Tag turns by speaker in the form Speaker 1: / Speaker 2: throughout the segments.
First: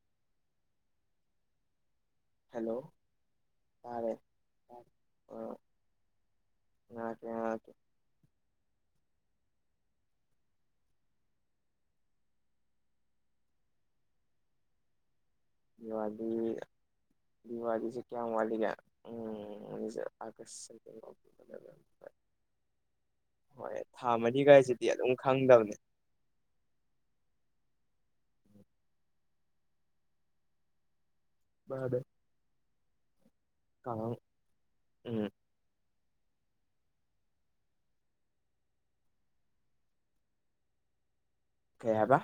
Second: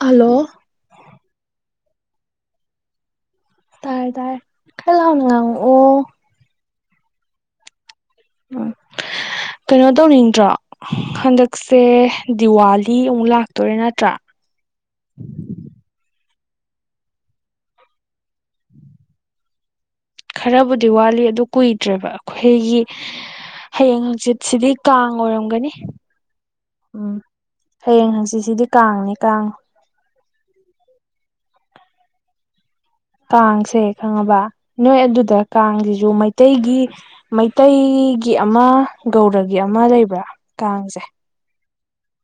Speaker 1: hello
Speaker 2: hello
Speaker 1: ꯇꯥꯔꯦ ꯇꯥꯔꯦ ꯈꯔ ꯂꯥꯎꯅ
Speaker 2: ꯑꯣ
Speaker 1: ꯉꯥꯡꯉꯛꯑꯣ
Speaker 2: [unintelligible]
Speaker 1: ꯎꯝ ꯀꯩꯅꯣ ꯇꯧꯅꯤꯡꯗ꯭ꯔꯣ ꯍꯟꯗꯛꯁꯦ ꯗꯤꯋꯥꯂꯤ ꯑꯃꯨꯛ ꯂꯥꯛꯇꯣꯔꯦ ꯅꯠꯇ꯭ꯔꯥ
Speaker 2: ꯗꯤꯋꯥꯂꯤ ꯗꯤꯋꯥꯂꯤꯁꯦ ꯀꯌꯥꯝ ꯋꯥꯠꯂꯤꯒꯦ ꯎꯝ ꯑꯥꯒꯁ
Speaker 1: ꯈꯔꯕꯨꯗꯤ
Speaker 2: ꯁꯦꯞꯇꯦꯝꯕꯔ
Speaker 1: ꯋꯥꯠꯂꯤ ꯑꯗꯨ
Speaker 2: ꯑꯣꯛꯇꯣꯕꯔ
Speaker 1: ꯀꯨꯏꯗ꯭ꯔꯦꯕ
Speaker 2: ꯅꯕꯦꯝꯕꯔ
Speaker 1: ꯑꯩꯈꯣꯏꯒꯤ
Speaker 2: ꯍꯣꯏ
Speaker 1: ꯍꯌꯦꯡ
Speaker 2: ꯊꯥ
Speaker 1: ꯍꯪꯆꯤꯠꯁꯤꯗꯤ
Speaker 2: ꯃꯔꯤꯒꯥꯏꯁꯤꯗꯤ ꯑꯗꯨꯝ
Speaker 1: ꯀꯥꯡ ꯑꯣꯏꯔꯝꯒꯅꯤ
Speaker 2: ꯈꯪꯗꯕꯅꯦ
Speaker 1: ꯎꯝ ꯍꯌꯦꯡ ꯍꯪꯆꯤꯠꯁꯤꯗꯤ ꯀꯥꯡꯅꯤ ꯀꯥꯡ
Speaker 2: [unintelligible]
Speaker 1: ꯀꯥꯡꯁꯦ
Speaker 2: ꯀꯥꯡ
Speaker 1: ꯈꯪꯉꯕ ꯅꯣꯏ
Speaker 2: ꯎꯝ
Speaker 1: ꯑꯗꯨꯗ ꯀꯥꯡꯁꯤꯁꯨ ꯃꯩꯇꯩꯒꯤ ꯃꯩꯇꯩꯒꯤ ꯑꯃ ꯒꯧꯔꯒꯤ ꯑꯃ ꯂꯩꯕ꯭ꯔꯥ ꯀꯥꯡꯁꯦ
Speaker 2: ꯀꯩ ꯍꯥꯏꯕ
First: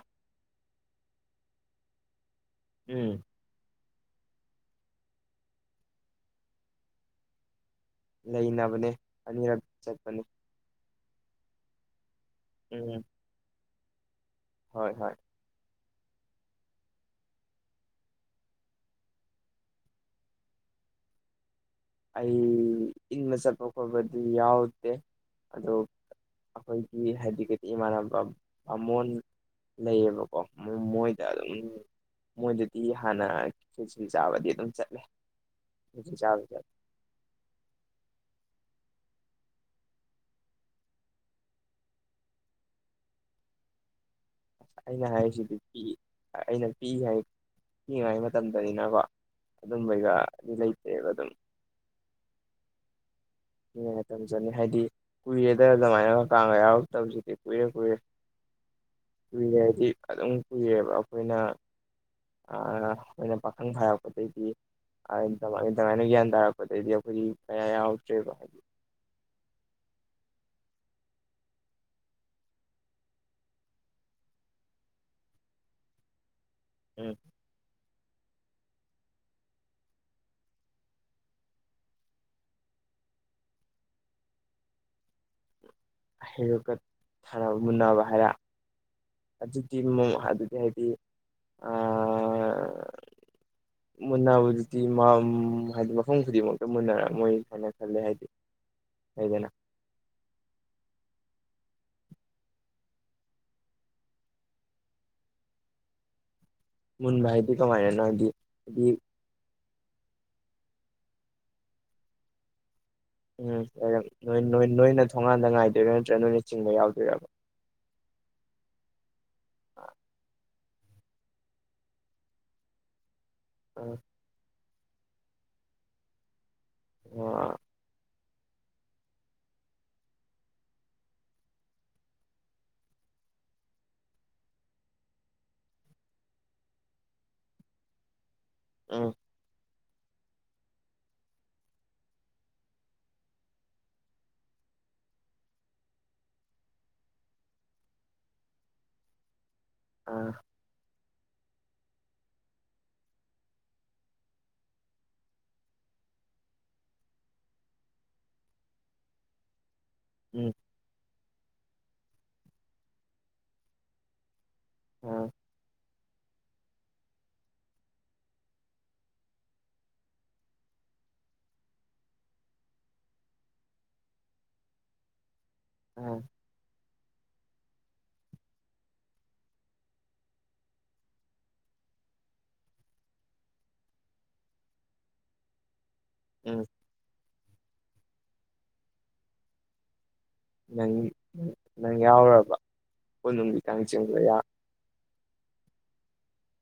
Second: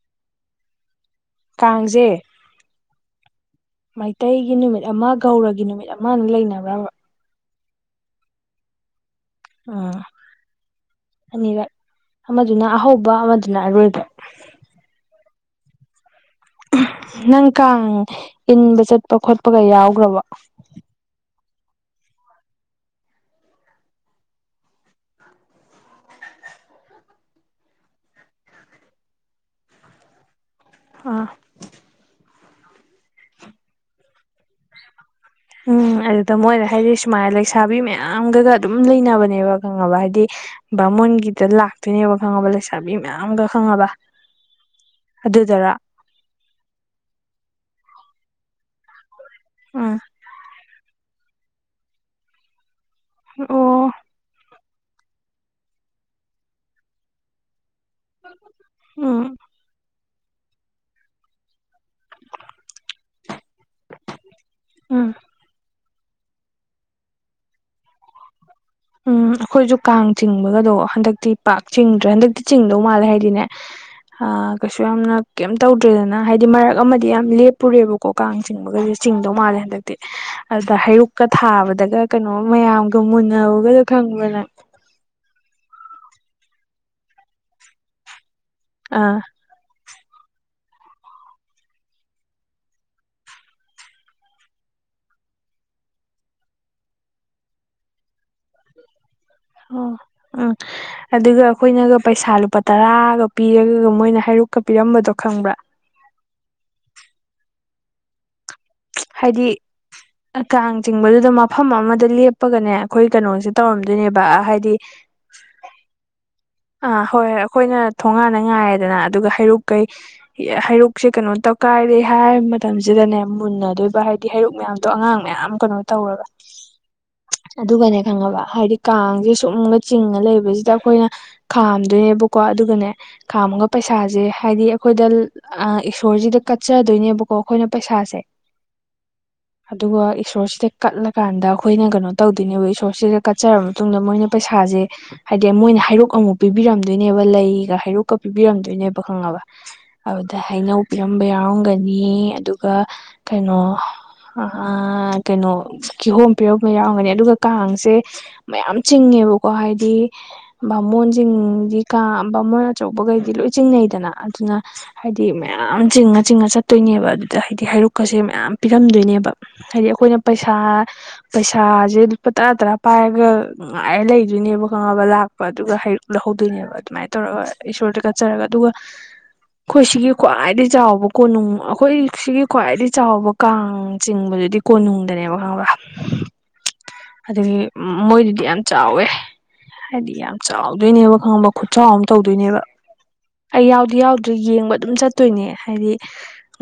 Speaker 1: ꯀꯥꯡꯖꯦ
Speaker 2: ꯎꯝ
Speaker 1: ꯃꯩꯇꯩꯒꯤ ꯅꯨꯃꯤꯠ ꯑꯃ ꯒꯧꯔꯒꯤ ꯅꯨꯃꯤꯠ ꯑꯃꯅ ꯂꯩꯅꯕ꯭ꯔꯕ
Speaker 2: ꯂꯩꯅꯕꯅꯦ ꯑꯅꯤꯔꯛ
Speaker 1: ꯎꯝ
Speaker 2: ꯆꯠꯄꯅꯦ
Speaker 1: ꯑꯅꯤꯔꯛ ꯑꯃꯗꯨꯅ
Speaker 2: ꯎꯝ
Speaker 1: ꯑꯍꯧꯕ ꯑꯃꯗꯨꯅ ꯑꯔꯣꯏꯕ
Speaker 2: ꯍꯣꯏ ꯍꯣꯏ
Speaker 1: ꯅꯪ ꯀꯥꯡ ꯏꯟꯕ ꯆꯠꯄ ꯈꯣꯠꯄꯒ ꯌꯥꯎꯈ꯭ꯔꯕ
Speaker 2: ꯑꯩ ꯏꯪꯕ ꯆꯠꯄ ꯈꯣꯠꯄꯗꯤ ꯌꯥꯎꯗꯦ ꯑꯗꯣ ꯑꯩꯈꯣꯏꯒꯤ ꯍꯥꯏꯗꯤꯗꯤ ꯏꯃꯥꯟꯅꯕ ꯃꯃꯣꯟ ꯂꯩꯌꯦꯕꯀꯣ ꯃꯣꯏꯗ
Speaker 1: ꯑꯥ
Speaker 2: ꯑꯗꯨꯝ ꯃꯣꯏꯗꯗꯤ ꯍꯥꯟꯅ ꯈꯦꯆꯤ ꯆꯥꯕꯗꯤ ꯑꯗꯨꯝ ꯆꯠꯂꯦ
Speaker 1: ꯎꯝ
Speaker 2: ꯈꯦꯆ꯭ꯔꯤ
Speaker 1: ꯑꯗꯨꯗ
Speaker 2: ꯆꯥꯕ
Speaker 1: ꯃꯣꯏꯅ
Speaker 2: ꯆꯠꯂꯦ
Speaker 1: ꯍꯥꯏꯗꯤ ꯁꯨꯃꯥꯏꯅ ꯂꯩꯁꯥꯕꯤ ꯃꯌꯥꯝꯒꯒ ꯑꯗꯨꯝ ꯂꯩꯅꯕꯅꯦꯕ ꯈꯪꯉꯕ ꯍꯥꯏꯗꯤ ꯕꯥꯃꯣꯟꯒꯤꯗ ꯂꯥꯛꯇꯣꯏꯅꯦꯕ ꯈꯪꯉꯕ ꯂꯩꯁꯥꯕꯤ ꯃꯌꯥꯝꯒ ꯈꯪꯉꯕ
Speaker 2: ꯑ ꯑꯩꯅ ꯍꯥꯏꯔꯤꯁꯤꯗꯤ
Speaker 1: ꯑꯗꯨꯗꯔ
Speaker 2: ꯄꯤꯛꯢ ꯑꯩꯅ ꯄꯤꯛꯉꯥꯏ ꯄꯤꯛꯉꯥꯏ ꯃꯇꯝꯗꯅꯤꯅꯀꯣ
Speaker 1: ꯎꯝ
Speaker 2: ꯑꯗꯨꯝꯕꯩꯒꯗꯤ ꯂꯩꯇ꯭ꯔꯦꯕ ꯑꯗꯨꯝ
Speaker 1: ꯑꯣ
Speaker 2: ꯉꯥꯏꯇꯝ ꯆꯠꯅꯤ ꯍꯥꯏꯗꯤ ꯀꯨꯏꯔꯦꯗ ꯑꯗꯨꯃꯥꯏꯅꯒ ꯀꯥꯡꯒ ꯌꯥꯎꯔꯛꯇꯕꯁꯤꯗꯤ ꯀꯨꯏꯔꯦ ꯀꯨꯏꯔꯦ
Speaker 1: ꯎꯝ
Speaker 2: ꯀꯨꯏꯔꯦ ꯍꯥꯏꯗꯤ ꯑꯗꯨꯝ ꯀꯨꯏꯌꯦꯕ ꯑꯩꯈꯣꯏꯅ ꯑꯩꯈꯣꯏꯅ ꯄꯥꯈꯪ ꯐꯥꯔꯛꯄꯗꯩꯗꯤ
Speaker 1: ꯎꯝ
Speaker 2: ꯑꯗꯨꯃꯥꯏꯅ ꯒ꯭ꯌꯥꯟ ꯇꯥꯔꯛꯄꯗꯩꯗꯤ ꯑꯩꯈꯣꯏꯗꯤ ꯀꯌꯥ ꯌꯥꯎ [unintelligible]
Speaker 1: ꯎꯝ ꯑꯩꯈꯣꯏꯁꯨ ꯀꯥꯡ ꯆꯤꯡꯕꯒꯗꯣ ꯍꯟꯗꯛꯇꯤ ꯄꯥꯛ ꯆꯤꯡꯗ꯭ꯔꯦ ꯍꯟꯗꯛꯇꯤ ꯆꯤꯡꯗꯧ ꯃꯥꯜꯂꯦ ꯍꯥꯏꯗꯤꯅꯦ ꯀꯩꯁꯨ ꯌꯥꯝꯅ ꯀꯩꯝ ꯇꯧꯗ꯭ꯔꯦꯗꯅ ꯍꯥꯏꯗꯤ ꯃꯔꯛ ꯑꯃꯗꯤ
Speaker 2: ꯎꯝ
Speaker 1: ꯌꯥꯝ ꯂꯦꯞꯄꯨꯔꯦꯕꯀꯣ ꯀꯣ ꯀꯥꯡ ꯆꯤꯡꯕꯒꯁꯦ ꯆꯤꯡꯗꯧ ꯃꯥꯜꯂꯦ ꯍꯟꯗꯛꯇꯤ ꯑꯗ ꯍꯩꯔꯨꯛꯀ ꯊꯥꯕꯗꯒ ꯀꯩꯅꯣ ꯃꯌꯥꯝꯒ ꯃꯨꯟꯅꯧꯒꯁꯨ ꯈꯪꯕ꯭ꯔ ꯅꯪ
Speaker 2: ꯍꯩꯔꯨꯀꯠ ꯁꯥꯟꯅꯕ ꯃꯨꯟꯅꯕ ꯍꯥꯏꯔ
Speaker 1: ꯑꯥ
Speaker 2: ꯑꯗꯨꯗꯤ ꯑꯃꯨꯛ ꯑꯗꯨꯗꯤ ꯍꯥꯏꯗꯤ
Speaker 1: [unintelligible]
Speaker 2: ꯃꯨꯟꯅꯕꯖꯗꯨꯗꯤ ꯍꯥꯏꯗꯤ ꯃꯐꯝ ꯈꯨꯗꯤꯡꯃꯛꯇ ꯃꯨꯟꯅꯔꯝꯃꯣꯏ ꯍꯥꯏꯅ ꯈꯜꯂꯦ ꯍꯥꯏꯗꯤ ꯂꯩꯗꯅ
Speaker 1: ꯑꯣ ꯎꯝ ꯑꯗꯨꯒ ꯑꯩꯈꯣꯏꯅꯒ ꯄꯩꯁꯥ ꯂꯨꯄꯥ ꯇꯔꯥꯒ ꯄꯤꯔꯒ ꯃꯣꯏꯅ ꯍꯥꯏꯔꯨꯛꯀ ꯄꯤꯔꯝꯕꯗꯣ ꯈꯪꯕ꯭ꯔꯥ
Speaker 2: ꯃꯨꯟꯕ ꯍꯥꯏꯗꯤ ꯀꯃꯥꯏꯅꯅꯣ ꯍꯥꯏꯗꯤ ꯍꯥꯏꯗꯤ
Speaker 1: ꯍꯥꯏꯗꯤ ꯀꯥꯡ ꯆꯤꯡꯕꯗꯨꯗ ꯃꯐꯝ ꯑꯃꯗ ꯂꯦꯞ ꯄꯒꯅꯦ ꯑꯩꯈꯣꯏ ꯀꯩꯅꯣꯁꯦ ꯇꯧꯔꯝꯗꯣꯏꯅꯦꯕ ꯍꯥꯏꯗꯤ
Speaker 2: ꯊꯣꯡꯉꯥꯟꯗ ꯉꯥꯏꯗꯣꯢꯔ ꯅꯠꯇ꯭ꯔ ꯅꯣꯢ
Speaker 1: ꯑꯥ ꯍꯣꯏ ꯍꯣꯏ ꯑꯩꯈꯣꯏꯅ ꯊꯣꯡꯉꯥꯟꯅ ꯉꯥꯏꯔꯦꯗꯅ ꯑꯗꯨꯒ ꯍꯩꯔꯨꯛ ꯀꯩ ꯍꯩꯔꯨꯛ ꯁꯦ ꯀꯩꯅꯣ ꯇꯧ ꯀꯥꯏꯔꯦ ꯍꯥꯏꯕ ꯃꯇꯝꯁꯤꯗꯅꯦ
Speaker 2: ꯎꯝ
Speaker 1: ꯃꯨꯟꯅꯗꯣꯏꯕ ꯍꯥꯏ ꯍꯩꯔꯨꯛ ꯃꯌꯥꯝꯗꯣ ꯑꯉꯥꯡ ꯃꯌꯥꯝ ꯀꯩꯅꯣ ꯇꯧꯔꯒ
Speaker 2: ꯎꯝ
Speaker 1: ꯑꯗꯨꯒꯅꯦ ꯈꯪꯉꯕ ꯍꯥꯏꯗꯤ ꯀꯥꯡꯁꯦ ꯁꯨꯝꯒ ꯆꯤꯡꯉ ꯂꯩꯕꯁꯤꯗ ꯑꯩꯈꯣꯏꯅ ꯈꯥꯝꯗꯣꯏꯅꯦꯕꯀꯣ ꯑꯗꯨꯒꯅꯦ ꯈꯥꯝꯃꯒ ꯄꯩꯁꯥꯁꯦ ꯍꯥꯏꯗꯤ ꯑꯩꯈꯣꯏꯗ ꯑ ꯏꯁꯣꯔꯖꯤꯗ ꯀꯠꯆꯗꯣꯏꯅꯦꯕꯀꯣ ꯑꯩꯈꯣꯏꯅ ꯄꯩꯁꯥꯁꯦ
Speaker 2: ꯑ
Speaker 1: ꯍ ꯑꯗꯨꯒ ꯏꯁꯣꯔꯁꯤꯗ ꯀꯠꯂꯀꯥꯟꯗ ꯑꯩꯈꯣꯏꯅ ꯀꯩꯅꯣ ꯇꯧꯗꯣꯏꯅꯦꯕ ꯏꯁꯣꯔꯁꯤꯗ ꯀꯠꯆꯔꯕ ꯃꯇꯨꯡꯗ ꯃꯣꯏꯅ ꯄꯩꯁꯥꯁꯦ ꯍꯥꯏꯗꯤ ꯃꯣꯏꯅ ꯍꯥꯏꯔꯣꯛ ꯑꯃꯨꯛ ꯄꯤꯕꯤꯔꯝꯗꯣꯏꯅꯦꯕ ꯂꯩꯒ ꯍꯩꯔꯨꯛꯀ ꯄꯤꯕꯤꯔꯝꯗꯣꯏꯅꯦꯕ ꯈꯪꯉꯕ ꯑꯗꯨꯗ ꯍꯩꯅꯧ ꯔꯝꯕ ꯌꯥꯎꯔꯝꯒꯅꯤ ꯑꯗꯨꯒ ꯀꯩꯅꯣ ꯑ ꯀꯩꯅꯣ ꯀꯤꯍꯣꯝ ꯄꯤꯔꯝꯕ ꯌꯥꯎꯔꯝꯒꯅꯤ ꯑꯗꯨꯒ ꯀꯥꯡꯁꯦ ꯃꯌꯥꯝ ꯆꯤꯡꯉꯦꯕꯀꯣ ꯍꯥꯏꯗꯤ
Speaker 2: ꯎꯝ
Speaker 1: ꯕꯥꯃꯣꯟꯁꯤꯡꯗꯤ ꯀꯥ ꯕꯥꯃꯣꯟ ꯑꯆꯧꯕꯈꯩꯗꯤ ꯂꯣꯏ ꯆꯤꯡꯅꯩꯗꯅ ꯑꯗꯨꯅ ꯍꯥꯏꯗꯤ
Speaker 2: ꯑꯥ
Speaker 1: ꯃꯌꯥꯝ ꯆꯤꯡꯉ ꯆꯤꯡꯉ ꯆꯠꯇꯣꯏꯅꯦꯕ ꯑꯗꯨꯗ ꯍꯥꯏꯗꯤ ꯍꯩꯔꯨꯛꯀꯁꯦ ꯃꯌꯥꯝ ꯄꯤꯔꯝꯗꯣꯏꯅꯦꯕ ꯍꯥꯏꯗꯤ ꯑꯩꯈꯣꯏꯅ ꯄꯩꯁꯥ ꯄꯩꯁꯥꯁꯦ ꯂꯨꯄꯥ ꯇꯔꯥ ꯇꯔꯥ ꯄꯥꯏꯔꯒ ꯉꯥꯏ ꯂꯩꯗꯣꯏꯅꯦꯕ ꯈꯪꯉꯅꯕ ꯂꯥꯛꯄ ꯑꯗꯨꯒ
Speaker 2: ꯑꯥ
Speaker 1: ꯂꯧꯍꯧꯗꯨꯏꯅꯦꯕ ꯑꯗꯨꯃꯥꯏꯅ ꯇꯧꯔꯒ ꯏꯁꯣꯔꯗ ꯀꯠꯆꯔꯒ ꯑꯗꯨꯒ ꯑꯩꯈꯣꯏ ꯁꯤꯒꯤ ꯈ꯭ꯋꯥꯏꯗꯩ ꯆꯥꯎꯕ ꯀꯣꯅꯨꯡ ꯑꯩꯈꯣꯏ ꯁꯤꯒꯤ ꯈ꯭ꯋꯥꯏꯗꯒꯤ ꯆꯥꯎꯕ ꯀꯥꯡ ꯆꯤꯡꯕꯗꯨꯗꯤ ꯀꯣꯅꯨꯡꯗꯅꯦꯕ ꯈꯪꯉꯕ
Speaker 2: ꯎꯝ
Speaker 1: ꯑꯗꯨꯒꯤ ꯃꯣꯏꯗꯨꯗꯤ ꯌꯥꯝ ꯆꯥꯎꯋꯦ ꯍꯥꯏꯗꯤ ꯌꯥꯝ ꯆꯥꯎꯋꯦ
Speaker 2: ꯅꯪ
Speaker 1: ꯇꯧꯗꯣꯏꯅꯦꯕ ꯈꯪꯉꯕ ꯈꯨꯆꯥꯎ
Speaker 2: ꯅꯪ
Speaker 1: ꯑꯝ
Speaker 2: ꯌꯥꯎꯔꯕ
Speaker 1: ꯇꯧꯗꯣꯏꯅꯦꯕ
Speaker 2: ꯀꯣꯟ ꯅꯨꯡꯒꯤ
Speaker 1: ꯑꯩ
Speaker 2: ꯀꯥꯡ
Speaker 1: ꯌꯥꯎꯗꯤ
Speaker 2: ꯆꯤꯡꯕꯗ
Speaker 1: ꯌꯥꯎꯗ꯭ꯔꯤ
Speaker 2: ꯌꯥ
Speaker 1: ꯌꯦꯡꯕ ꯑꯗꯨꯝ ꯆꯠ ꯇꯣꯏꯅꯦ ꯍꯥꯏꯗꯤ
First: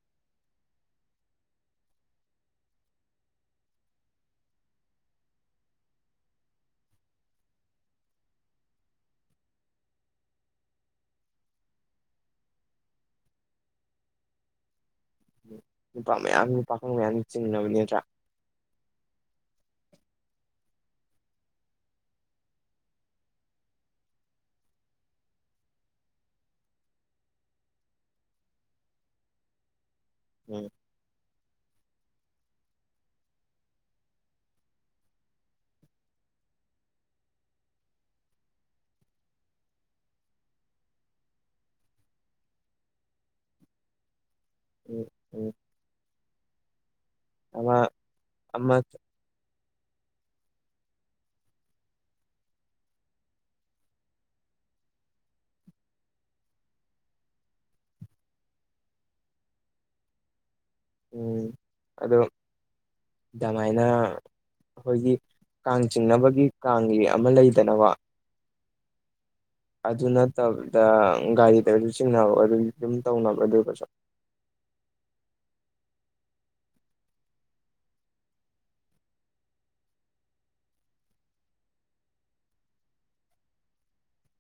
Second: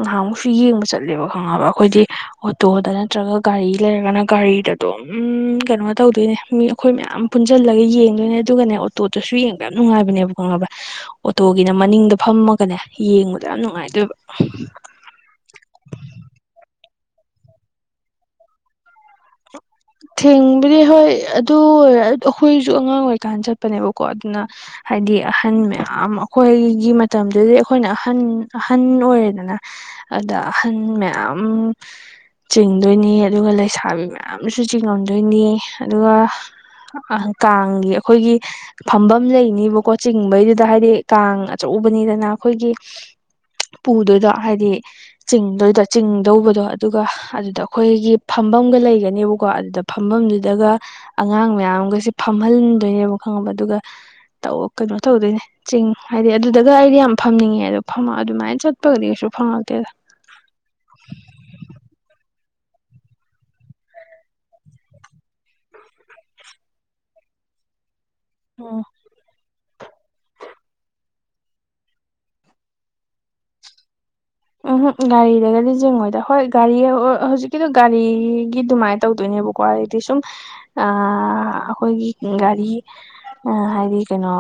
Speaker 1: ꯉꯍꯥꯃꯨꯛꯁꯨ ꯌꯦꯡꯕ ꯆꯠꯂꯦꯕ ꯈꯪꯉꯕ ꯑꯩꯈꯣꯏꯗꯤ ꯑꯣꯇꯣꯗ ꯅꯠꯇ꯭ꯔꯒ ꯒꯥꯔꯤ ꯂꯩꯔꯒꯅ ꯒꯥꯔꯤꯗ ꯑꯗꯨꯝ ꯀꯩꯅꯣ ꯇꯧꯗꯣꯏꯅꯦ ꯃꯤ ꯑꯩꯈꯣꯏ ꯃꯌꯥꯝ ꯄꯨꯟꯖꯜꯂꯒ ꯌꯦꯡꯗꯣꯏꯅꯦ ꯑꯗꯨꯒꯅꯦ ꯇꯣꯇꯁꯨ ꯌꯦꯡꯕ ꯌꯥꯝ ꯅꯨꯡꯉꯥꯏꯕꯅꯦꯕ ꯈꯪꯉꯕ ꯑꯣꯇꯣꯒꯤꯅ ꯃꯅꯤꯡꯗ ꯐꯝꯃꯒꯅꯦ ꯌꯦꯡꯕꯗ ꯌꯥꯝ ꯅꯨꯡꯉꯥꯏꯗꯣꯏꯕ
Speaker 2: ꯅꯨꯄꯥ ꯃꯌꯥꯝ ꯄꯥꯈꯪ ꯃꯌꯥꯝ ꯆꯤꯡꯅꯕꯅꯤ ꯅꯠꯇ꯭ꯔꯥ
Speaker 1: ꯊꯦꯡꯕꯗꯤ ꯍꯣꯏ ꯑꯗꯨ ꯑꯩꯈꯣꯏꯁꯨ ꯑꯉꯥꯡ ꯑꯣꯏꯔꯤꯀꯥꯟꯗ ꯆꯠꯄꯅꯦꯕꯀꯣ ꯑꯗꯨꯅ ꯍꯥꯏꯗꯤ ꯑꯍꯟ ꯃꯌꯥꯝ ꯑꯩꯈꯣꯏꯒꯤ ꯃꯇꯝꯗꯨꯗꯤ ꯑꯩꯈꯣꯏꯅ ꯑꯍꯟ ꯑꯍꯟ ꯑꯣꯏꯔꯦꯗꯅ ꯑꯗ
Speaker 2: ꯎꯝ
Speaker 1: ꯑꯍꯟ ꯃꯌꯥꯝ ꯆꯤꯡꯗꯣꯏꯅꯤ ꯑꯗꯨꯒ ꯂꯩꯁꯥꯕꯤ ꯃꯌꯥꯝ ꯁꯨꯆꯤꯡ ꯉꯝꯗꯣꯏꯅꯤ ꯑꯗꯨꯒ ꯀꯥꯡꯒꯤ ꯑꯩꯈꯣꯏꯒꯤ ꯐꯝꯕꯝ ꯂꯩꯅ‌ꯦꯕꯀꯣ ꯆꯤꯡꯕꯩꯗꯨꯗ ꯍꯥꯏꯗꯤ ꯀꯥꯡ ꯑꯆꯧꯕꯅꯤꯗꯅ ꯑꯩꯈꯣꯏꯒꯤ ꯄꯨꯗꯨꯗꯣ ꯍꯥꯏꯗꯤ
Speaker 2: ꯎꯝ ꯎꯝ
Speaker 1: ꯆꯤꯡꯗꯣꯏꯗꯣ ꯆꯤꯡꯗꯧꯕꯗꯣ ꯑꯗꯨꯒ ꯑꯗꯨꯗ
Speaker 2: ꯑꯃ
Speaker 1: ꯑꯩꯈꯣꯏꯒꯤ
Speaker 2: ꯑꯃ
Speaker 1: ꯐꯝꯕꯝꯒ ꯂꯩꯒꯅꯦꯕ ꯀꯣ ꯑꯗꯨꯗ ꯐꯝꯐꯝꯗꯨꯗꯒ ꯑꯉꯥꯡ ꯃꯌꯥꯝꯒꯁꯦ ꯐꯝꯍꯟꯗꯣꯏꯅꯦꯕ ꯈꯪꯉꯕ ꯑꯗꯨꯒ ꯇꯧꯑꯣ ꯀꯩꯅꯣ ꯇꯧꯗꯣꯏꯅꯦ ꯆꯤꯡ ꯍꯥꯏꯗꯤ ꯑꯗꯨꯗꯒ ꯑꯩꯗꯤ ꯌꯥꯝ ꯐꯝꯅꯤꯡꯉꯦ ꯑꯗꯣ ꯐꯝ ꯑꯗꯨꯃꯥꯏꯅ ꯆꯠꯄꯒꯗꯤ ꯀꯩꯁꯨ ꯐꯪꯉꯛꯇꯦꯗ
Speaker 2: ꯎꯝ ꯑꯗꯣ ꯑꯗꯨꯃꯥꯏꯅ ꯑꯩꯈꯣꯏꯒꯤ ꯀꯥꯡ ꯆꯤꯡꯅꯕꯒꯤ ꯀꯥꯡꯒꯤ ꯑꯃ ꯂꯩꯗꯅꯕ
Speaker 1: ꯑꯣ
Speaker 2: ꯑꯗꯨ ꯅꯠꯇꯕꯗ ꯒꯥꯔꯤꯗꯁꯨ ꯆꯤꯡꯅꯕ ꯑꯗꯨ ꯑꯗꯨꯝ ꯇꯧꯅꯕ ꯑꯗꯨꯕꯁꯨ
Speaker 1: ꯎꯝꯍꯨꯛ ꯒꯥꯔꯤꯗꯒꯗꯤ ꯆꯤꯡꯉꯣꯏꯗ ꯍꯣꯏ ꯒꯥꯔꯤ ꯍꯧꯖꯤꯛꯀꯤꯗꯣ ꯒꯥꯔꯤꯒꯤ ꯑꯗꯨꯃꯥꯏ ꯇꯧꯗꯣꯏꯅꯦꯕ ꯋꯥꯏꯗꯤ ꯁꯨꯝ ꯑ ꯑꯩꯈꯣꯏꯒꯤ ꯒꯥꯔꯤ ꯑ ꯍꯥꯏꯗꯤ ꯀꯩꯅꯣ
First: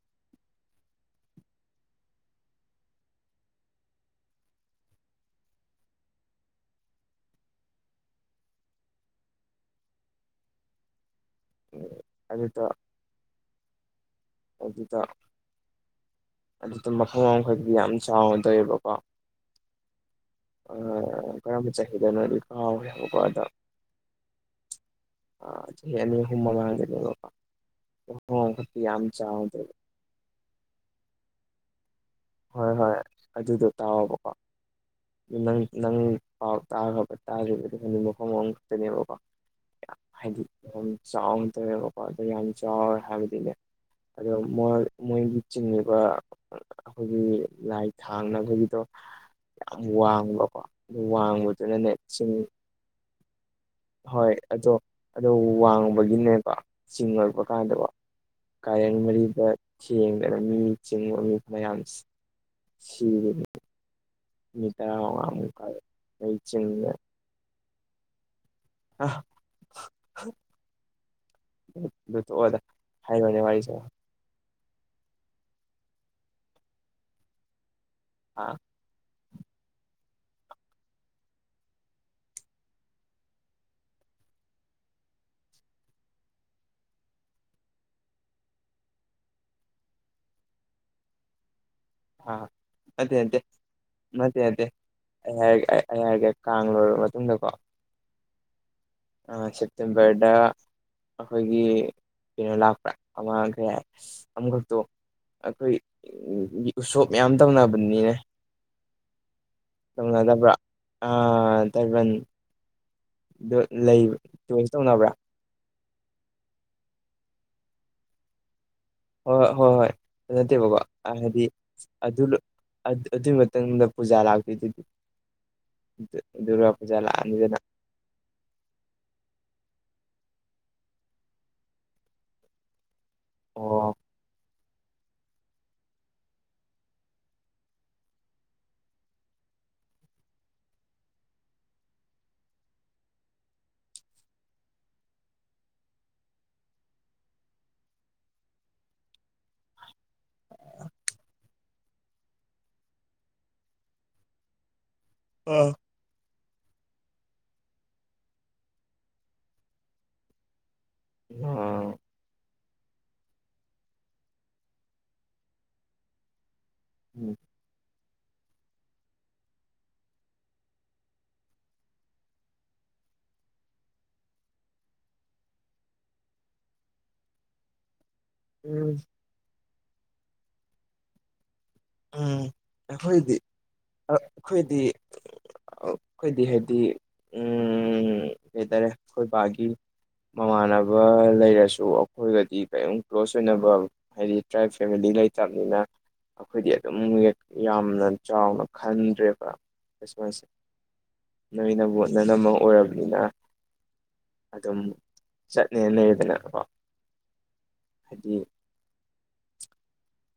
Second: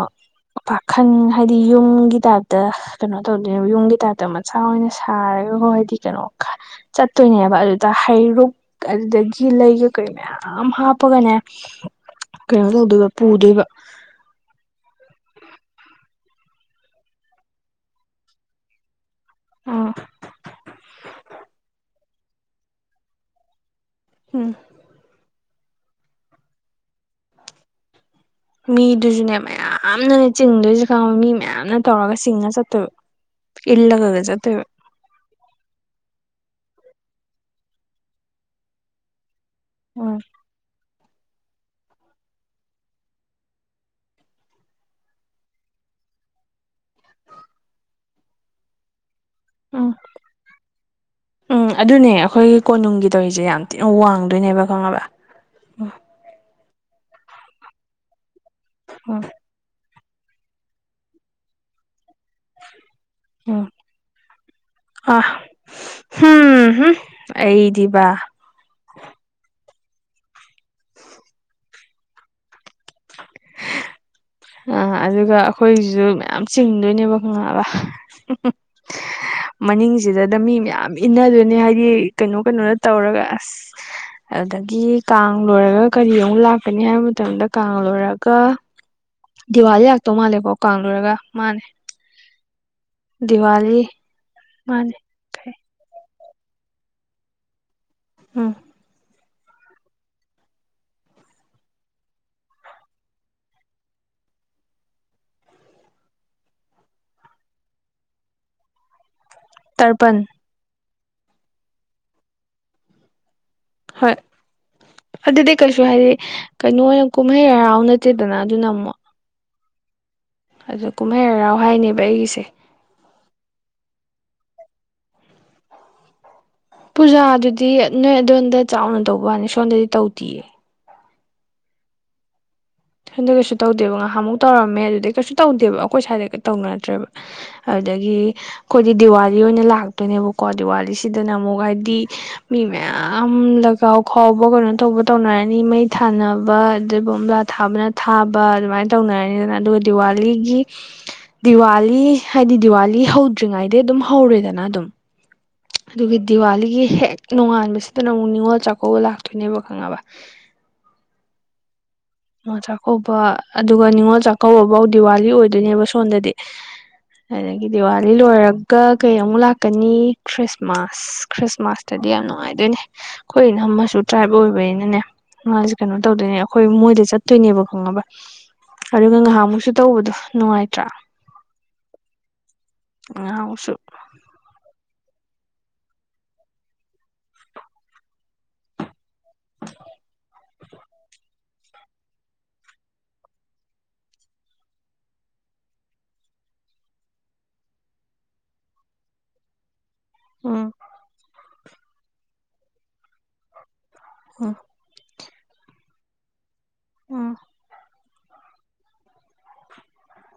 Speaker 1: ꯄꯥꯈꯟ ꯍꯥꯏꯗꯤ ꯌꯨꯝꯒꯤ ꯇꯥꯏꯞꯇ ꯀꯩꯅꯣ ꯇꯧꯗꯣꯏꯅ ꯌꯨꯝꯒꯤ ꯇꯥꯏꯞꯇ ꯃꯆꯥ ꯑꯣꯏꯅ ꯁꯥꯔꯒꯀꯣ ꯍꯥꯏꯗꯤ ꯀꯩꯅꯣ ꯆꯠꯇꯣꯏꯅꯦꯕ ꯑꯗꯨꯗ ꯍꯩꯔꯨꯛ ꯑꯗꯨꯗꯒꯤ ꯂꯩ ꯀꯩꯀꯩ ꯃꯌꯥꯝ ꯍꯥꯞꯄꯒꯅꯦ
Speaker 2: ꯑꯗꯨꯗ
Speaker 1: ꯀꯩꯅꯣ ꯇꯧꯗꯣꯏꯕ ꯄꯨꯗꯣꯏꯕ
Speaker 2: ꯑꯗꯨꯗ ꯑꯗꯨꯗ ꯃꯐꯝ ꯑꯃꯈꯗꯤ ꯌꯥꯝ ꯆꯥꯎꯅꯇꯧꯋꯦꯕꯀꯣ
Speaker 1: ꯑꯥ
Speaker 2: ꯑ ꯀꯔꯝꯕ ꯆꯍꯤꯗꯅꯣꯗꯤ ꯀꯥꯎꯔ‌ꯦꯕꯀꯣ ꯑꯗ
Speaker 1: ꯎꯝ
Speaker 2: ꯑ ꯍꯨꯃ ꯃꯒ [unintelligible]
Speaker 1: ꯃꯤꯗꯨꯁꯨꯅꯦ ꯃꯌꯥꯝꯅꯅꯦ ꯆꯤꯡꯗꯨꯁꯨ ꯈꯪꯉꯤ ꯃꯤ ꯃꯌꯥꯝꯅ ꯇꯧꯔꯒ ꯆꯤꯡꯉ
Speaker 2: ꯍꯣꯏ ꯍꯣꯏ
Speaker 1: ꯆꯠꯇ‌ꯣꯏꯕ
Speaker 2: ꯑꯗꯨꯗꯣ
Speaker 1: ꯏꯜꯂꯒꯒ
Speaker 2: ꯇꯥꯎꯑꯣꯕꯀꯣ
Speaker 1: ꯆꯠꯇ‌ꯣꯏꯕ
Speaker 2: ꯅꯪ ꯅꯪ ꯄꯥꯎ ꯇꯥꯈ꯭ꯔꯕ ꯇꯥꯔꯤꯕꯗ ꯃꯐꯝ ꯃꯐꯝ ꯈꯛꯇꯅꯦꯕꯀꯣ
Speaker 1: ꯎꯝ
Speaker 2: ꯍꯥꯏꯗꯤ ꯌꯥꯝ ꯆꯥꯎꯅ ꯇꯧꯋꯦꯕꯀꯣ ꯑꯗ ꯌꯥꯝ ꯆꯥꯎꯔꯦ ꯍꯥꯏꯕꯗꯤꯅꯦ ꯑꯗꯣ ꯃꯣꯏꯒꯤ ꯆꯤꯡꯉꯕ ꯑꯩꯈꯣꯏꯒꯤ ꯂꯥꯏ ꯊꯥꯡꯅꯕꯒꯤꯗꯣ ꯌꯥꯝ
Speaker 1: ꯎꯝ
Speaker 2: ꯋꯥꯡꯕꯀꯣ
Speaker 1: ꯎꯝ
Speaker 2: ꯋꯥꯡꯕꯗꯨꯅꯅꯦ
Speaker 1: ꯑꯗꯨꯅꯦ
Speaker 2: ꯆꯤꯡ
Speaker 1: ꯑꯩꯈꯣꯏꯒꯤ ꯀꯣꯅꯨꯡꯒꯤ ꯇꯧꯔꯤꯁꯦ ꯌꯥꯝ ꯋꯥꯡꯗꯣꯏꯅꯦꯕ ꯈꯪꯉꯕ
Speaker 2: ꯑꯗꯨ
Speaker 1: ꯎꯝ
Speaker 2: ꯋꯥꯡꯕꯒꯤꯅꯦꯕ ꯆꯤꯡꯉꯛꯄ ꯀꯥꯟꯗꯀꯣ ꯀꯥꯔꯦꯟ
Speaker 1: ꯎꯝ
Speaker 2: ꯃꯔꯤꯗ ꯆꯦꯡꯗꯅ ꯃꯤ ꯆꯤꯡꯕ ꯃꯤ ꯃꯌꯥꯝ ꯁꯤ
Speaker 1: ꯎꯝ
Speaker 2: ꯃꯤꯇꯔ ꯑꯃ
Speaker 1: ꯑ
Speaker 2: ꯋꯥꯡ ꯀꯥꯗꯩ ꯂꯩ ꯆꯤꯡ
Speaker 1: ꯑꯩꯗꯤꯕ
Speaker 2: ꯑ ꯑꯗꯨ ꯊꯣꯛꯣꯛꯑꯣꯗ ꯍꯥꯏꯕꯅꯦ ꯋꯥꯔꯤꯁꯦ
Speaker 1: ꯑ ꯑꯗꯨꯒ ꯑꯩꯈꯣꯏꯒꯤꯁꯨ ꯃꯌꯥꯝ ꯆꯤꯡꯗꯣꯏꯅꯦꯕ ꯈꯪꯉꯕ
Speaker 2: ꯑꯥ
Speaker 1: ꯍꯥ [inaudible] ꯃꯅꯤꯡꯁꯤꯗꯗ ꯃꯤ ꯃꯌꯥꯝ ꯏꯟꯅꯗꯣꯏꯅꯤ ꯍꯥꯏꯗꯤ ꯀꯩꯅꯣ ꯀꯩꯅꯣꯗ ꯇꯧꯔꯒ ꯑꯁ ꯑꯗꯨꯗꯒꯤ ꯀꯥꯡ ꯂꯣꯏꯔꯒ ꯀꯔꯤ ꯑꯃꯨꯛ ꯂꯥꯛꯀꯅꯤ ꯍꯥꯏꯕ ꯃꯇꯝꯗ ꯀꯥꯡ ꯂꯣꯏꯔꯒ ꯗꯤꯋꯥꯂꯤ ꯂꯥꯛꯛꯇꯧ ꯃꯥꯜꯂꯦꯀꯣ ꯀꯥꯡꯨꯔꯒ ꯃꯥꯜꯂꯦ
Speaker 2: ꯑꯥ ꯑꯗ ꯑꯗꯦ ꯃꯗꯦ ꯑꯗꯦ
Speaker 1: ꯃꯥꯅꯦ
Speaker 2: ꯑꯩ
Speaker 1: ꯀꯩ
Speaker 2: ꯍꯥꯏꯔꯦ ꯑꯩ ꯑꯩ ꯍꯥꯏꯔꯒꯦ ꯀꯥꯡ ꯂꯣꯏꯔꯕ ꯃꯇꯨꯡꯗ ꯀꯣ
Speaker 1: ꯎꯝ
Speaker 2: ꯑ ꯆꯦꯠꯇ ꯄꯦꯗ ꯑꯩꯈꯣꯏꯒꯤ ꯀꯩꯅꯣ ꯂꯥꯛꯄ꯭ꯔꯥ ꯑꯃꯈꯦ ꯑꯃꯈꯛꯇꯣ ꯑꯩꯈꯣꯏ ꯎꯁꯣꯞ ꯃꯌꯥꯝ ꯇꯧꯅꯕꯅꯤꯅꯦ
Speaker 1: ꯇꯔꯄꯟ
Speaker 2: ꯇꯧꯅꯗꯕꯥ ꯇꯥꯏꯕꯜ ꯑꯗꯨ
Speaker 1: ꯍꯣꯏ
Speaker 2: ꯂꯩꯕ ꯆꯣꯏꯁ ꯇꯧꯅꯕ꯭ꯔꯥ
Speaker 1: ꯑꯗꯨꯗꯤ ꯀꯩꯁꯨ ꯍꯥꯏꯗꯤ ꯀꯩꯅꯣ ꯑꯣꯏꯅ ꯀꯨꯝꯍꯩ ꯍꯔꯥꯎ ꯅꯠꯇꯦꯗꯅ ꯑꯗꯨꯅ ꯑꯃꯨꯛ
Speaker 2: ꯍꯣꯏ ꯍꯣꯏ ꯍꯣꯏ ꯍꯣꯏ ꯑꯗꯨ ꯅꯠꯇꯦꯕꯀꯣ
Speaker 1: ꯀꯨꯝꯍꯩ
Speaker 2: ꯍꯥꯏꯗꯤ
Speaker 1: ꯍꯔꯥꯎ ꯍꯥꯏꯅꯦꯕ
Speaker 2: ꯑꯗꯨ
Speaker 1: ꯑꯩꯒꯤꯁꯦ
Speaker 2: ꯑꯗꯨꯒꯤ ꯃꯇꯨꯡꯗ ꯄꯨꯖꯥ ꯂꯥꯛꯈꯤ ꯑꯗꯨꯗꯤ ꯑꯗꯨꯒ
Speaker 1: ꯄꯨꯖꯥꯗꯨꯗꯤ ꯅꯣꯏ ꯑꯗꯣꯣꯟꯝꯗ ꯆꯥꯎꯅ ꯇꯧꯕ ꯋꯥꯅꯤ ꯁꯣꯝꯗꯗꯤ ꯇꯧꯗꯤꯌꯦ ꯁꯣꯝꯗ ꯀꯩꯁꯨ
Speaker 2: ꯑꯣ
Speaker 1: ꯇꯧꯗꯦꯕ ꯉꯥꯏꯍꯥꯛꯃꯨꯛ ꯇꯧꯔꯝꯃꯦ ꯑꯗꯨꯗꯩ ꯀꯩꯁꯨ ꯇꯧꯗꯦꯕ ꯑꯩꯈꯣꯏ ꯁ꯭ꯏꯗꯒ ꯇꯧꯅ ꯅꯠꯇ꯭ꯔꯦꯕ ꯑꯗꯨꯗꯒꯤ ꯑꯩꯈꯣꯏꯗꯤ ꯗꯤꯋꯥꯂꯤ ꯑꯣꯏꯅ ꯂꯥꯛꯇꯣꯏꯅꯦꯕꯀꯣ ꯗꯤꯋꯥꯂꯤꯁꯤꯗꯅ ꯑꯃꯨꯛ ꯍꯥꯏꯗꯤ ꯃꯤ ꯃꯌꯥꯝ ꯂꯒꯥꯎ ꯈꯥꯎꯕ ꯀꯩꯅꯣ ꯇꯧꯕ ꯇꯧꯅꯔꯅꯤ ꯃꯩ ꯊꯥꯅꯕ ꯑꯗꯨꯒ ꯊꯥꯕꯅ ꯊꯥꯕ ꯑꯗꯨꯃꯥꯏꯅ ꯇꯧꯅꯔꯅꯤꯗꯅ ꯑꯗꯨꯒ ꯗꯤꯋꯥꯂꯤꯒꯤ ꯗꯤꯋꯥꯂꯤ ꯍꯥꯏꯗꯤ ꯗꯤꯋꯥꯂꯤ ꯍꯧꯗ꯭ꯔꯤꯉꯩꯗꯩ ꯑꯗꯨꯝ ꯍꯧꯔꯦꯗꯅ ꯑꯗꯨꯝ
Speaker 2: ꯎꯝ
Speaker 1: ꯑꯗꯨꯒꯒꯤ ꯗꯤꯋꯥꯂꯤꯒꯤ ꯍꯦꯛ ꯅꯣꯡꯉꯥꯟꯕꯁꯤꯗꯅ ꯑꯃꯨꯛ ꯅꯤꯡꯅꯤꯉꯣꯜ ꯆꯥꯛꯀꯧꯕ ꯂꯥꯛꯇꯣꯏꯅꯦꯕ ꯈꯪꯉꯕ
Speaker 2: ꯑ
Speaker 1: ꯅꯤꯉꯣꯜ ꯆꯥꯛꯀꯧꯕ ꯑꯗꯨꯒ ꯅꯤꯉꯣꯜ ꯆꯥꯛꯀꯧꯕꯐꯧ ꯗꯤꯋꯥꯂꯤ ꯑꯣꯏꯗꯣꯏꯅꯦꯕ ꯁꯣꯝꯗꯗꯤ
Speaker 2: ꯎꯝ
Speaker 1: ꯑꯗꯒꯤ ꯗꯤꯋꯥꯂꯤ ꯂꯣꯏꯔꯒ ꯀꯩ ꯑꯃꯨꯛ ꯂꯥꯛꯀꯅꯤ ꯈ꯭ꯔꯤꯁꯃꯥꯁ ꯑꯁ ꯈ꯭ꯔꯤꯁꯃꯥꯁꯇꯗꯤ ꯌꯥꯝ ꯅꯨꯡꯉꯥꯏꯗꯣꯏꯅꯦ ꯈꯣꯏ ꯏꯅꯝꯃꯁꯨ ꯇ꯭ꯔꯥꯏꯕ ꯑꯣꯏꯕꯅꯤꯅꯅꯦ ꯃꯥꯁꯦ ꯀꯩꯅꯣ ꯇꯧꯗꯣꯏꯅꯦ ꯑꯩꯈꯣꯏ ꯃꯣꯏꯗ ꯆꯠꯇꯣꯏꯅꯦꯕ ꯈꯪꯉꯕ ꯑꯗꯨꯒ ꯉꯍꯥꯟꯃꯨꯛꯁꯨ ꯇꯧꯕꯗꯣ ꯅꯨꯡꯉꯥꯏꯇ꯭ꯔꯥ
Speaker 2: ꯎꯝ ꯑꯩꯈꯣꯏꯗꯤ
Speaker 1: ꯉꯥꯏꯍꯥꯛꯃꯨꯛꯁꯨ
Speaker 2: ꯑ-ꯑꯩꯈꯣꯏꯗꯤ ꯑꯩꯈꯣꯏꯗꯤ ꯍꯥꯏꯕꯗꯤ ꯎꯝ ꯀꯩꯇꯥꯔꯦ ꯈꯣꯏꯕꯥꯒꯤ ꯃꯃꯥꯟꯅꯕ ꯂꯩꯔꯁꯨ ꯑꯩꯈꯣꯏꯒꯗꯤ ꯀꯔꯤꯝ ꯀ꯭ꯂꯣꯁ ꯑꯣꯏꯅꯕ ꯍꯥꯏꯗꯤ ꯇ꯭ꯔꯥꯏꯞ ꯐꯦꯃꯤꯂꯤ ꯂꯩꯇꯕꯅꯤꯅ ꯑꯩꯈꯣꯏꯗꯤ ꯑꯗꯨꯝ ꯌꯥꯝꯅ ꯆꯥꯎꯅ ꯈꯟꯗ꯭ꯔꯦꯕ ꯈ꯭ꯔꯤꯁꯃꯥꯁ
Speaker 1: ꯎꯝ
Speaker 2: ꯁꯤ ꯅꯣꯏꯅꯕꯣ ꯅꯅꯝꯃ ꯑꯣꯏꯔꯕꯅꯤꯅ
Speaker 1: ꯎꯝ
Speaker 2: ꯑꯗꯨꯝ ꯆꯠꯅꯤꯅ ꯂꯩꯔꯦꯗꯅ ꯀꯣ
Speaker 1: ꯎꯝ
Speaker 2: ꯍꯥꯏꯗꯤ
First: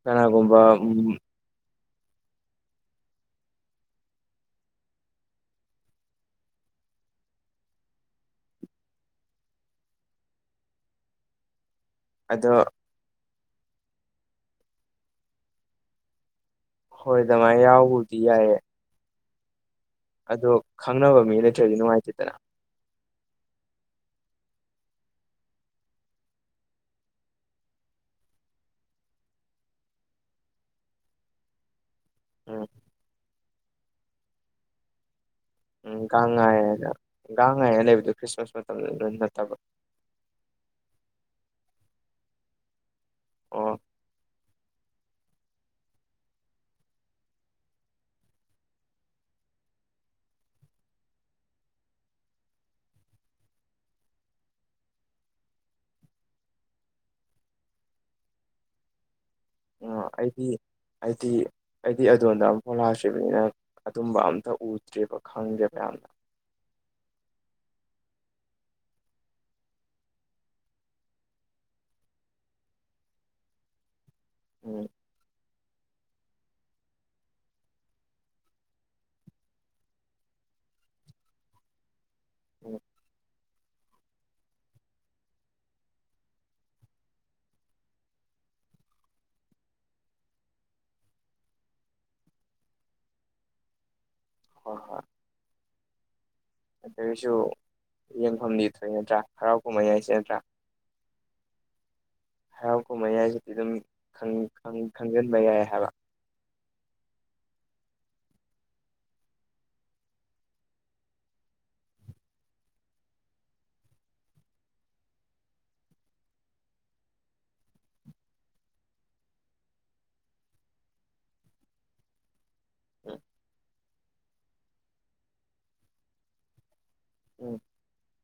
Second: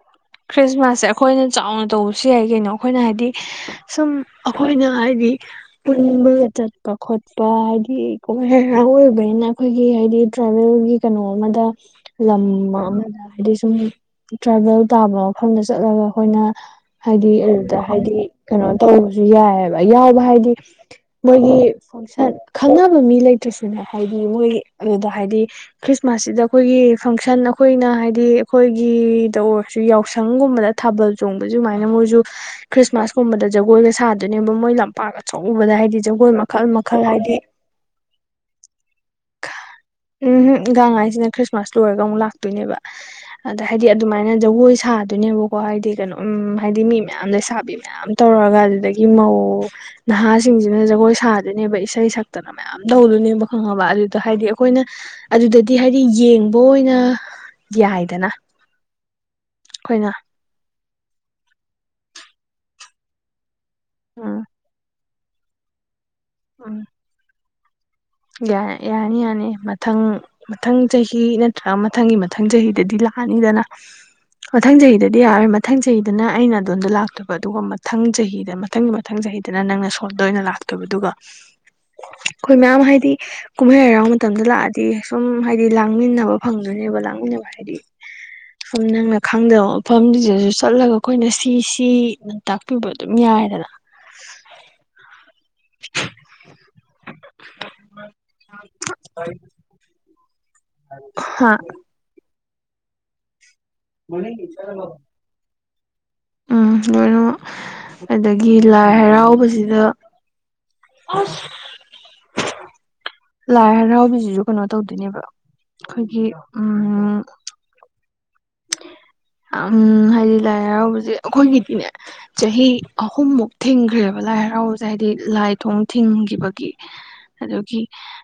Speaker 2: ꯀꯅꯥꯒꯨꯝꯕ
Speaker 1: ꯃꯥꯥꯁꯦ ꯑꯩꯈꯣꯏꯅ ꯆꯥꯎꯅ ꯇꯧꯕꯁꯨ ꯌꯥꯏ ꯀꯩꯅꯣ ꯑꯩꯈꯣꯏꯅ ꯍꯥꯏꯗꯤ ꯁꯨꯝ ꯑꯈꯣꯏꯅ ꯍꯥꯏꯗꯤ ꯄꯨꯟꯕꯒ ꯆꯠꯄ ꯈꯣꯠꯄ ꯍꯥꯏꯗꯤ ꯀꯨꯝꯍꯩ ꯍꯔꯥꯎ ꯑꯣꯏꯕꯅꯤꯅ ꯑꯩꯈꯣꯏꯒꯤ ꯍꯥꯏꯗꯤ ꯇ꯭ꯔꯥꯏꯕꯦꯜꯒꯤ ꯀꯩꯅꯣ ꯑꯃꯗ ꯂꯝ
Speaker 2: ꯑꯗꯣ
Speaker 1: ꯑꯃꯗ ꯍꯥꯏꯗꯤ ꯁꯨꯝ ꯇ꯭ꯔꯥꯏꯚꯦꯜ ꯇꯥꯕ ꯃꯐꯝꯗ ꯆꯠꯂꯒ ꯑꯩꯈꯣꯏꯅ
Speaker 2: ꯍꯣꯏ
Speaker 1: ꯍꯥꯏꯗꯤ
Speaker 2: ꯑꯗꯨꯃꯥꯏꯅ
Speaker 1: ꯑꯗꯨꯗ ꯍꯥꯏꯗꯤ
Speaker 2: ꯌꯥꯎꯕꯕꯨꯗꯤ ꯌꯥꯏꯌꯦ
Speaker 1: ꯀꯩꯅꯣ ꯇꯧꯕꯁꯨ ꯌꯥꯏ ꯌꯥꯎꯕ
Speaker 2: ꯑꯗꯣ
Speaker 1: ꯍꯥꯏꯗꯤ
Speaker 2: ꯈꯪꯅꯕ ꯃꯤ
Speaker 1: ꯃꯣꯏꯒꯤ
Speaker 2: ꯂꯩꯇ꯭ꯔꯗꯤ
Speaker 1: ꯐꯪꯁꯟ
Speaker 2: ꯅꯨꯡꯉꯥꯏꯇꯦꯗꯅ
Speaker 1: ꯈꯪꯅꯕ ꯃꯤ ꯂꯩꯇ꯭ꯔꯁꯨꯅꯦ ꯍꯥꯏꯗꯤ ꯃꯣꯏ ꯑꯗꯨꯗ ꯍꯥꯏꯗꯤ ꯈ꯭ꯔꯤꯁꯃꯥꯁꯁꯤꯗ ꯑꯩꯈꯣꯏꯒꯤ ꯐꯪꯁꯟ ꯑꯩꯈꯣꯏꯅ ꯍꯥꯏꯗꯤ ꯑꯩꯈꯣꯏꯒꯤꯗ ꯑꯣꯏ ꯁꯤ ꯌꯥꯎꯁꯪꯒꯨꯝꯕꯗ ꯊꯥꯕꯜ ꯆꯣꯡꯕꯁꯤ ꯁꯨꯃꯥꯏꯅ ꯃꯣꯏꯖꯨ
Speaker 2: ꯎꯝ
Speaker 1: ꯈ꯭ꯔꯤꯁꯃꯥꯁ ꯁꯨꯝꯕꯗ ꯖꯒꯣꯏꯒ ꯁꯥꯗꯣꯏꯅꯦꯕ ꯃꯣꯏ ꯂꯝꯄꯥꯛ ꯑꯆꯧꯕꯗ ꯍꯥꯏꯗꯤ ꯖꯒꯣꯏ ꯃꯈꯜ ꯃꯈꯜ ꯍꯥꯏꯗꯤ
Speaker 2: ꯅꯣꯏ ꯑꯥ ꯂꯩꯕꯗꯣ ꯈ꯭ꯔꯤꯁꯃꯥꯁ ꯃꯇꯝꯗꯗ ꯅꯠꯇꯕ
Speaker 1: ꯎꯝꯍꯨꯡ ꯒꯥꯡꯉꯥꯏꯖꯤꯅ ꯈ꯭ꯔꯤꯁꯃꯥꯁ ꯂꯣꯏꯔꯒ ꯑꯃꯨꯛ ꯂꯥꯛꯇꯣꯏꯅꯦꯕ ꯑꯗ
Speaker 2: ꯑꯣ
Speaker 1: ꯍꯥꯏꯗꯤ ꯑꯗ ꯑꯗꯨꯃꯥꯏꯅ ꯖꯒꯣꯏ ꯁꯥꯗꯣꯏꯅꯦꯕꯀꯣ ꯍꯥꯏꯗꯤ ꯀꯩꯅꯣ ꯎꯝ ꯍꯥꯏꯗꯤ ꯃꯤ ꯃꯌꯥꯝ ꯂꯩꯁꯥꯕꯤ ꯃꯌꯥꯝ ꯃꯌꯥꯝ ꯇꯧꯔꯒ ꯑꯗꯨꯗꯒꯤ ꯃꯧ ꯅꯍꯥꯁꯤꯡꯁꯤꯅ ꯖꯒꯣꯏ ꯁꯥꯗꯣꯏꯅꯦꯕ ꯏꯁꯩ ꯁꯛꯇꯅ ꯃꯥ ꯌꯥꯝ ꯇꯧꯗꯨꯏꯅꯦꯕ ꯈꯪꯉꯕ ꯑꯗꯨꯏ ꯑꯗꯣ ꯍꯥꯏꯗꯤ ꯑꯩꯈꯣꯏꯅ ꯑꯗꯨꯗꯗꯤ ꯍꯥꯏꯗꯤ ꯌꯦꯡꯕ ꯑꯣꯏꯅ ꯌꯥꯏꯗꯅ [inaudible]
Speaker 2: ꯑꯣ ꯑꯩꯗꯤ ꯑꯩꯗꯤ ꯑꯩꯗꯤ ꯑꯗꯣꯟꯗ ꯑꯃꯨꯛꯐꯥꯎ ꯂꯥꯛꯇ꯭ꯔꯤꯕꯅꯤꯅ ꯑꯗꯨꯝꯕ
Speaker 1: ꯎꯝ
Speaker 2: ꯑꯝꯇ ꯎꯗ꯭ꯔꯦꯕ ꯈꯪꯗꯦ ꯃꯌꯥꯝꯅ
Speaker 1: ꯎꯝ ꯌꯥ ꯌꯥꯅꯤ ꯌꯥꯅꯤ ꯃꯊꯪ ꯃꯊꯪ ꯆꯍꯤ ꯅꯠꯇ꯭ꯔꯒ ꯃꯊꯪꯒꯤ ꯃꯊꯪ ꯆꯍꯤꯗꯗꯤ ꯂꯥꯛꯑꯅꯤꯗꯅ ꯃꯊꯪ
Speaker 2: ꯎꯝ
Speaker 1: ꯆꯍꯤꯗ ꯗꯤ ꯌꯥꯔꯣꯏ ꯃꯊꯪ ꯆꯍꯤꯗꯅ ꯑꯩꯅ ꯑꯗꯣꯟꯗ ꯂꯥꯛꯇꯣꯏꯕ ꯑꯗꯨꯒ ꯃꯊꯪ ꯆꯍꯤꯗ ꯃꯊꯪꯒꯤ ꯃꯊꯪ ꯆꯍꯤꯗ ꯇꯨꯅ ꯅꯪꯅ ꯁꯣꯝꯗ ꯑꯣꯏꯅ ꯂꯥꯛꯇꯣꯏꯕ ꯑꯗꯨꯒ ꯑꯩꯈꯣꯏ
Speaker 2: ꯎꯝ
Speaker 1: ꯃꯌꯥꯝ ꯍꯥꯏ ꯗꯤ ꯀꯨꯝꯍꯩ ꯍꯔꯥꯎ ꯃꯇꯝꯗ ꯂꯥꯛꯑꯗꯤ ꯁꯨꯝ ꯍꯥꯏꯗꯤ ꯂꯥꯡꯃꯤꯟꯅꯕ ꯐꯪꯗꯣꯏꯅꯦꯕ ꯂꯥꯡꯃꯤꯟꯅꯕ ꯍꯥꯏꯗꯤ ꯁꯨꯝ ꯅꯪꯅ ꯈꯪꯗꯕ ꯃꯐꯝꯖꯤꯗꯁꯨ ꯆꯠꯂꯒ ꯑꯈꯣꯏꯅ ꯁꯤ ꯁꯤ ꯇꯥꯛꯄꯤꯕ ꯑꯗꯨꯝ ꯌꯥꯏꯗꯅ
Speaker 2: ꯍꯣꯏ ꯍꯣꯏ
Speaker 1: [inaudible]
Speaker 2: ꯑꯗꯨꯏꯁꯨ ꯌꯦꯡꯐꯝꯗꯤ ꯊꯣꯛꯏ ꯅꯠꯇ꯭ꯔ ꯍꯔꯥꯎ ꯀꯨꯝꯍꯩ ꯍꯥꯏꯁꯤ ꯅꯠꯇ꯭ꯔ
Speaker 1: ꯍꯥ
Speaker 2: ꯍꯔꯥꯎ ꯀꯨꯝꯍꯩ ꯍꯥꯏꯁꯤꯗꯤ ꯑꯗꯨꯝ ꯈꯪ ꯈꯪ ꯈꯪꯖꯤꯟꯕ ꯌꯥꯏ ꯍꯥꯏꯕ
Speaker 1: ꯎꯝ ꯂꯣꯏꯅꯃꯛ ꯑꯗꯒꯤ ꯂꯥꯏ ꯍꯔꯥꯎꯕꯖꯤꯗ ꯑꯁ ꯂꯥꯏ ꯍꯔꯥꯎꯕꯁꯤꯁꯨ ꯀꯩꯅꯣ ꯇꯧꯗꯣꯏꯅꯦꯕ ꯑꯩꯈꯣꯏꯒꯤ ꯎꯝ ꯎꯝ ꯍꯥꯏꯗꯤ ꯂꯥꯏ ꯍꯔꯥꯎꯕꯖꯦ ꯑꯈꯣꯏꯒꯤꯗꯤꯅꯦ ꯆꯍꯤ
Speaker 2: ꯎꯝ
Speaker 1: ꯑꯍꯨꯝꯃꯨꯛ ꯊꯤꯡꯈ꯭ꯔꯦꯕ ꯂꯥꯏ ꯍꯔꯥꯎꯕꯁꯦ ꯍꯥꯏꯗꯤ ꯂꯥꯏ ꯊꯣꯡ ꯊꯤꯡꯈꯤꯕꯒꯤ
Speaker 2: ꯎꯝ
Speaker 1: ꯑꯗꯨꯒꯤ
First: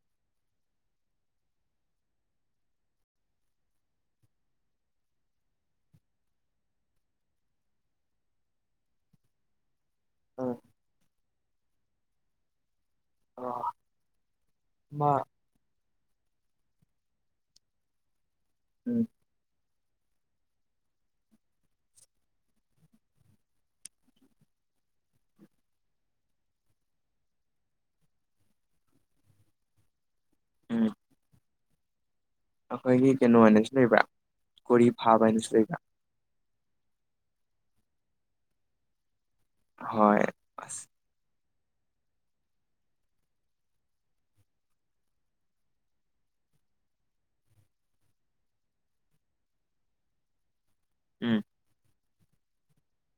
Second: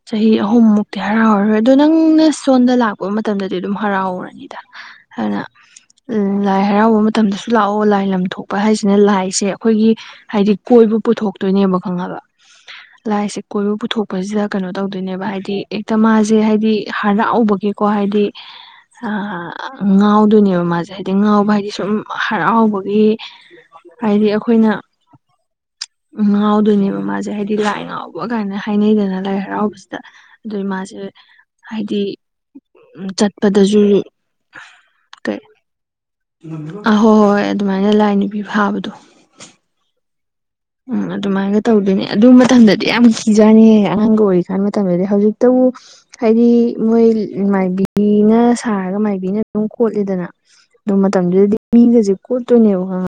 Speaker 1: ꯆꯍꯤ ꯑꯍꯨꯝꯃꯨꯛꯇꯤ ꯍꯔꯥꯎꯔꯔꯣꯏ ꯑꯗꯣ ꯅꯪꯅ ꯁꯣꯟꯗ ꯂꯥꯛꯄ ꯃꯇꯝꯗꯗꯤ ꯑꯗꯨꯝ ꯍꯔꯥꯎꯔꯅꯤ ꯏꯗꯥ ꯍꯥꯏꯅ ꯎꯝ ꯂꯥꯏ ꯍꯔꯥꯎꯕ ꯃꯇꯝꯗꯁꯨ ꯂꯥꯛꯑꯣ ꯂꯥꯏ ꯂꯝꯊꯣꯛꯄ ꯍꯥꯏꯁꯤꯅ ꯂꯥꯏꯁꯦ ꯑꯩꯈꯣꯏꯒꯤ ꯍꯥꯏꯗꯤ
Speaker 2: ꯎꯝ
Speaker 1: ꯀꯣꯏꯕ ꯄꯨꯊꯣꯛꯇꯣꯏꯅꯦꯕ ꯈꯪꯉꯕ ꯂꯥꯏꯁꯤ ꯀꯣꯏꯕ ꯄꯨꯊꯣꯛꯄꯁꯤꯗ ꯀꯩꯅꯣ
Speaker 2: ꯑꯃ
Speaker 1: ꯇꯧꯗꯣꯏꯅꯦꯕ ꯍꯥꯏꯗꯤ ꯍꯦꯛꯇ ꯃꯥꯖꯦ ꯍꯥꯏꯗꯤ ꯍꯔꯥꯎꯕꯒꯤꯀꯣ ꯍꯥꯏꯗꯤ
Speaker 2: ꯎꯝ
Speaker 1: ꯑꯥ ꯉꯥꯎꯗꯣꯏꯅꯦꯕ ꯃꯥꯁꯦ ꯍꯥꯏꯗꯤ ꯉꯥꯎꯕ ꯍꯥꯏꯗꯤ ꯁꯨꯝ ꯍꯔꯥꯎꯕꯒꯤ ꯍꯥꯏꯗꯤ ꯑꯩꯈꯣꯏꯅ ꯎꯝ ꯉꯥꯎꯗꯣꯏꯅꯦꯕ ꯃꯥꯖꯦ ꯍꯥꯏꯗꯤ ꯂꯥꯏ ꯉꯥꯎꯕ ꯒꯥꯏꯅ ꯍꯥꯏꯅꯩꯗꯅ ꯂꯥꯏ ꯍꯔꯥꯎꯕꯖꯤꯗ ꯑꯗꯨꯏ
Speaker 2: ꯎꯝ
Speaker 1: ꯃꯥꯁꯦ ꯍꯥꯏꯗꯤ ꯎꯝ
Speaker 2: ꯑꯩꯈꯣꯏꯒꯤ ꯀꯩꯅꯣ ꯍꯥꯏꯅꯁꯨ
Speaker 1: ꯆꯠꯄꯗꯁꯨ
Speaker 2: ꯂꯩꯕ꯭ꯔꯥ ꯀꯣꯔꯤ ꯐꯥꯕ ꯍꯥꯏꯅꯁꯨ ꯂꯩꯕ꯭ꯔꯥ
Speaker 1: ꯑꯍꯣꯏ ꯍꯣꯏ ꯑꯗꯨꯃꯥꯏꯅ ꯂꯥꯏ ꯅꯨꯄꯤ ꯐꯥꯕꯗꯣ
Speaker 2: ꯍꯣꯏ ꯑꯁ
Speaker 1: ꯎꯝ ꯑꯗꯨꯃꯥꯏꯅ ꯇꯧꯗꯣꯏꯅꯦ ꯑꯗꯨ ꯃꯇꯝꯗꯗꯤ ꯌꯥꯝ ꯀꯤꯖꯥꯅꯤꯍꯦ ꯑꯉꯥꯡꯒ ꯑꯣꯏꯔꯤꯀꯥꯟ ꯃꯇꯝꯗꯗꯤ ꯍꯧꯖꯤꯛꯇꯕꯨ ꯍꯥꯏꯗꯤ ꯃꯣꯏ ꯃꯥꯏꯕꯤꯅ ꯁꯥꯔꯒ ꯃꯥꯏꯕꯤꯅ ꯑꯗꯨꯝ ꯈꯣꯠꯂꯤꯗꯅ ꯑꯗꯨ
Speaker 2: ꯎꯝ
Speaker 1: ꯃꯇꯝꯗꯨꯗꯗꯤ ꯃꯤꯒꯁꯦ ꯀꯣꯠꯇꯣꯏꯅꯦꯕ ꯈꯪꯉꯕ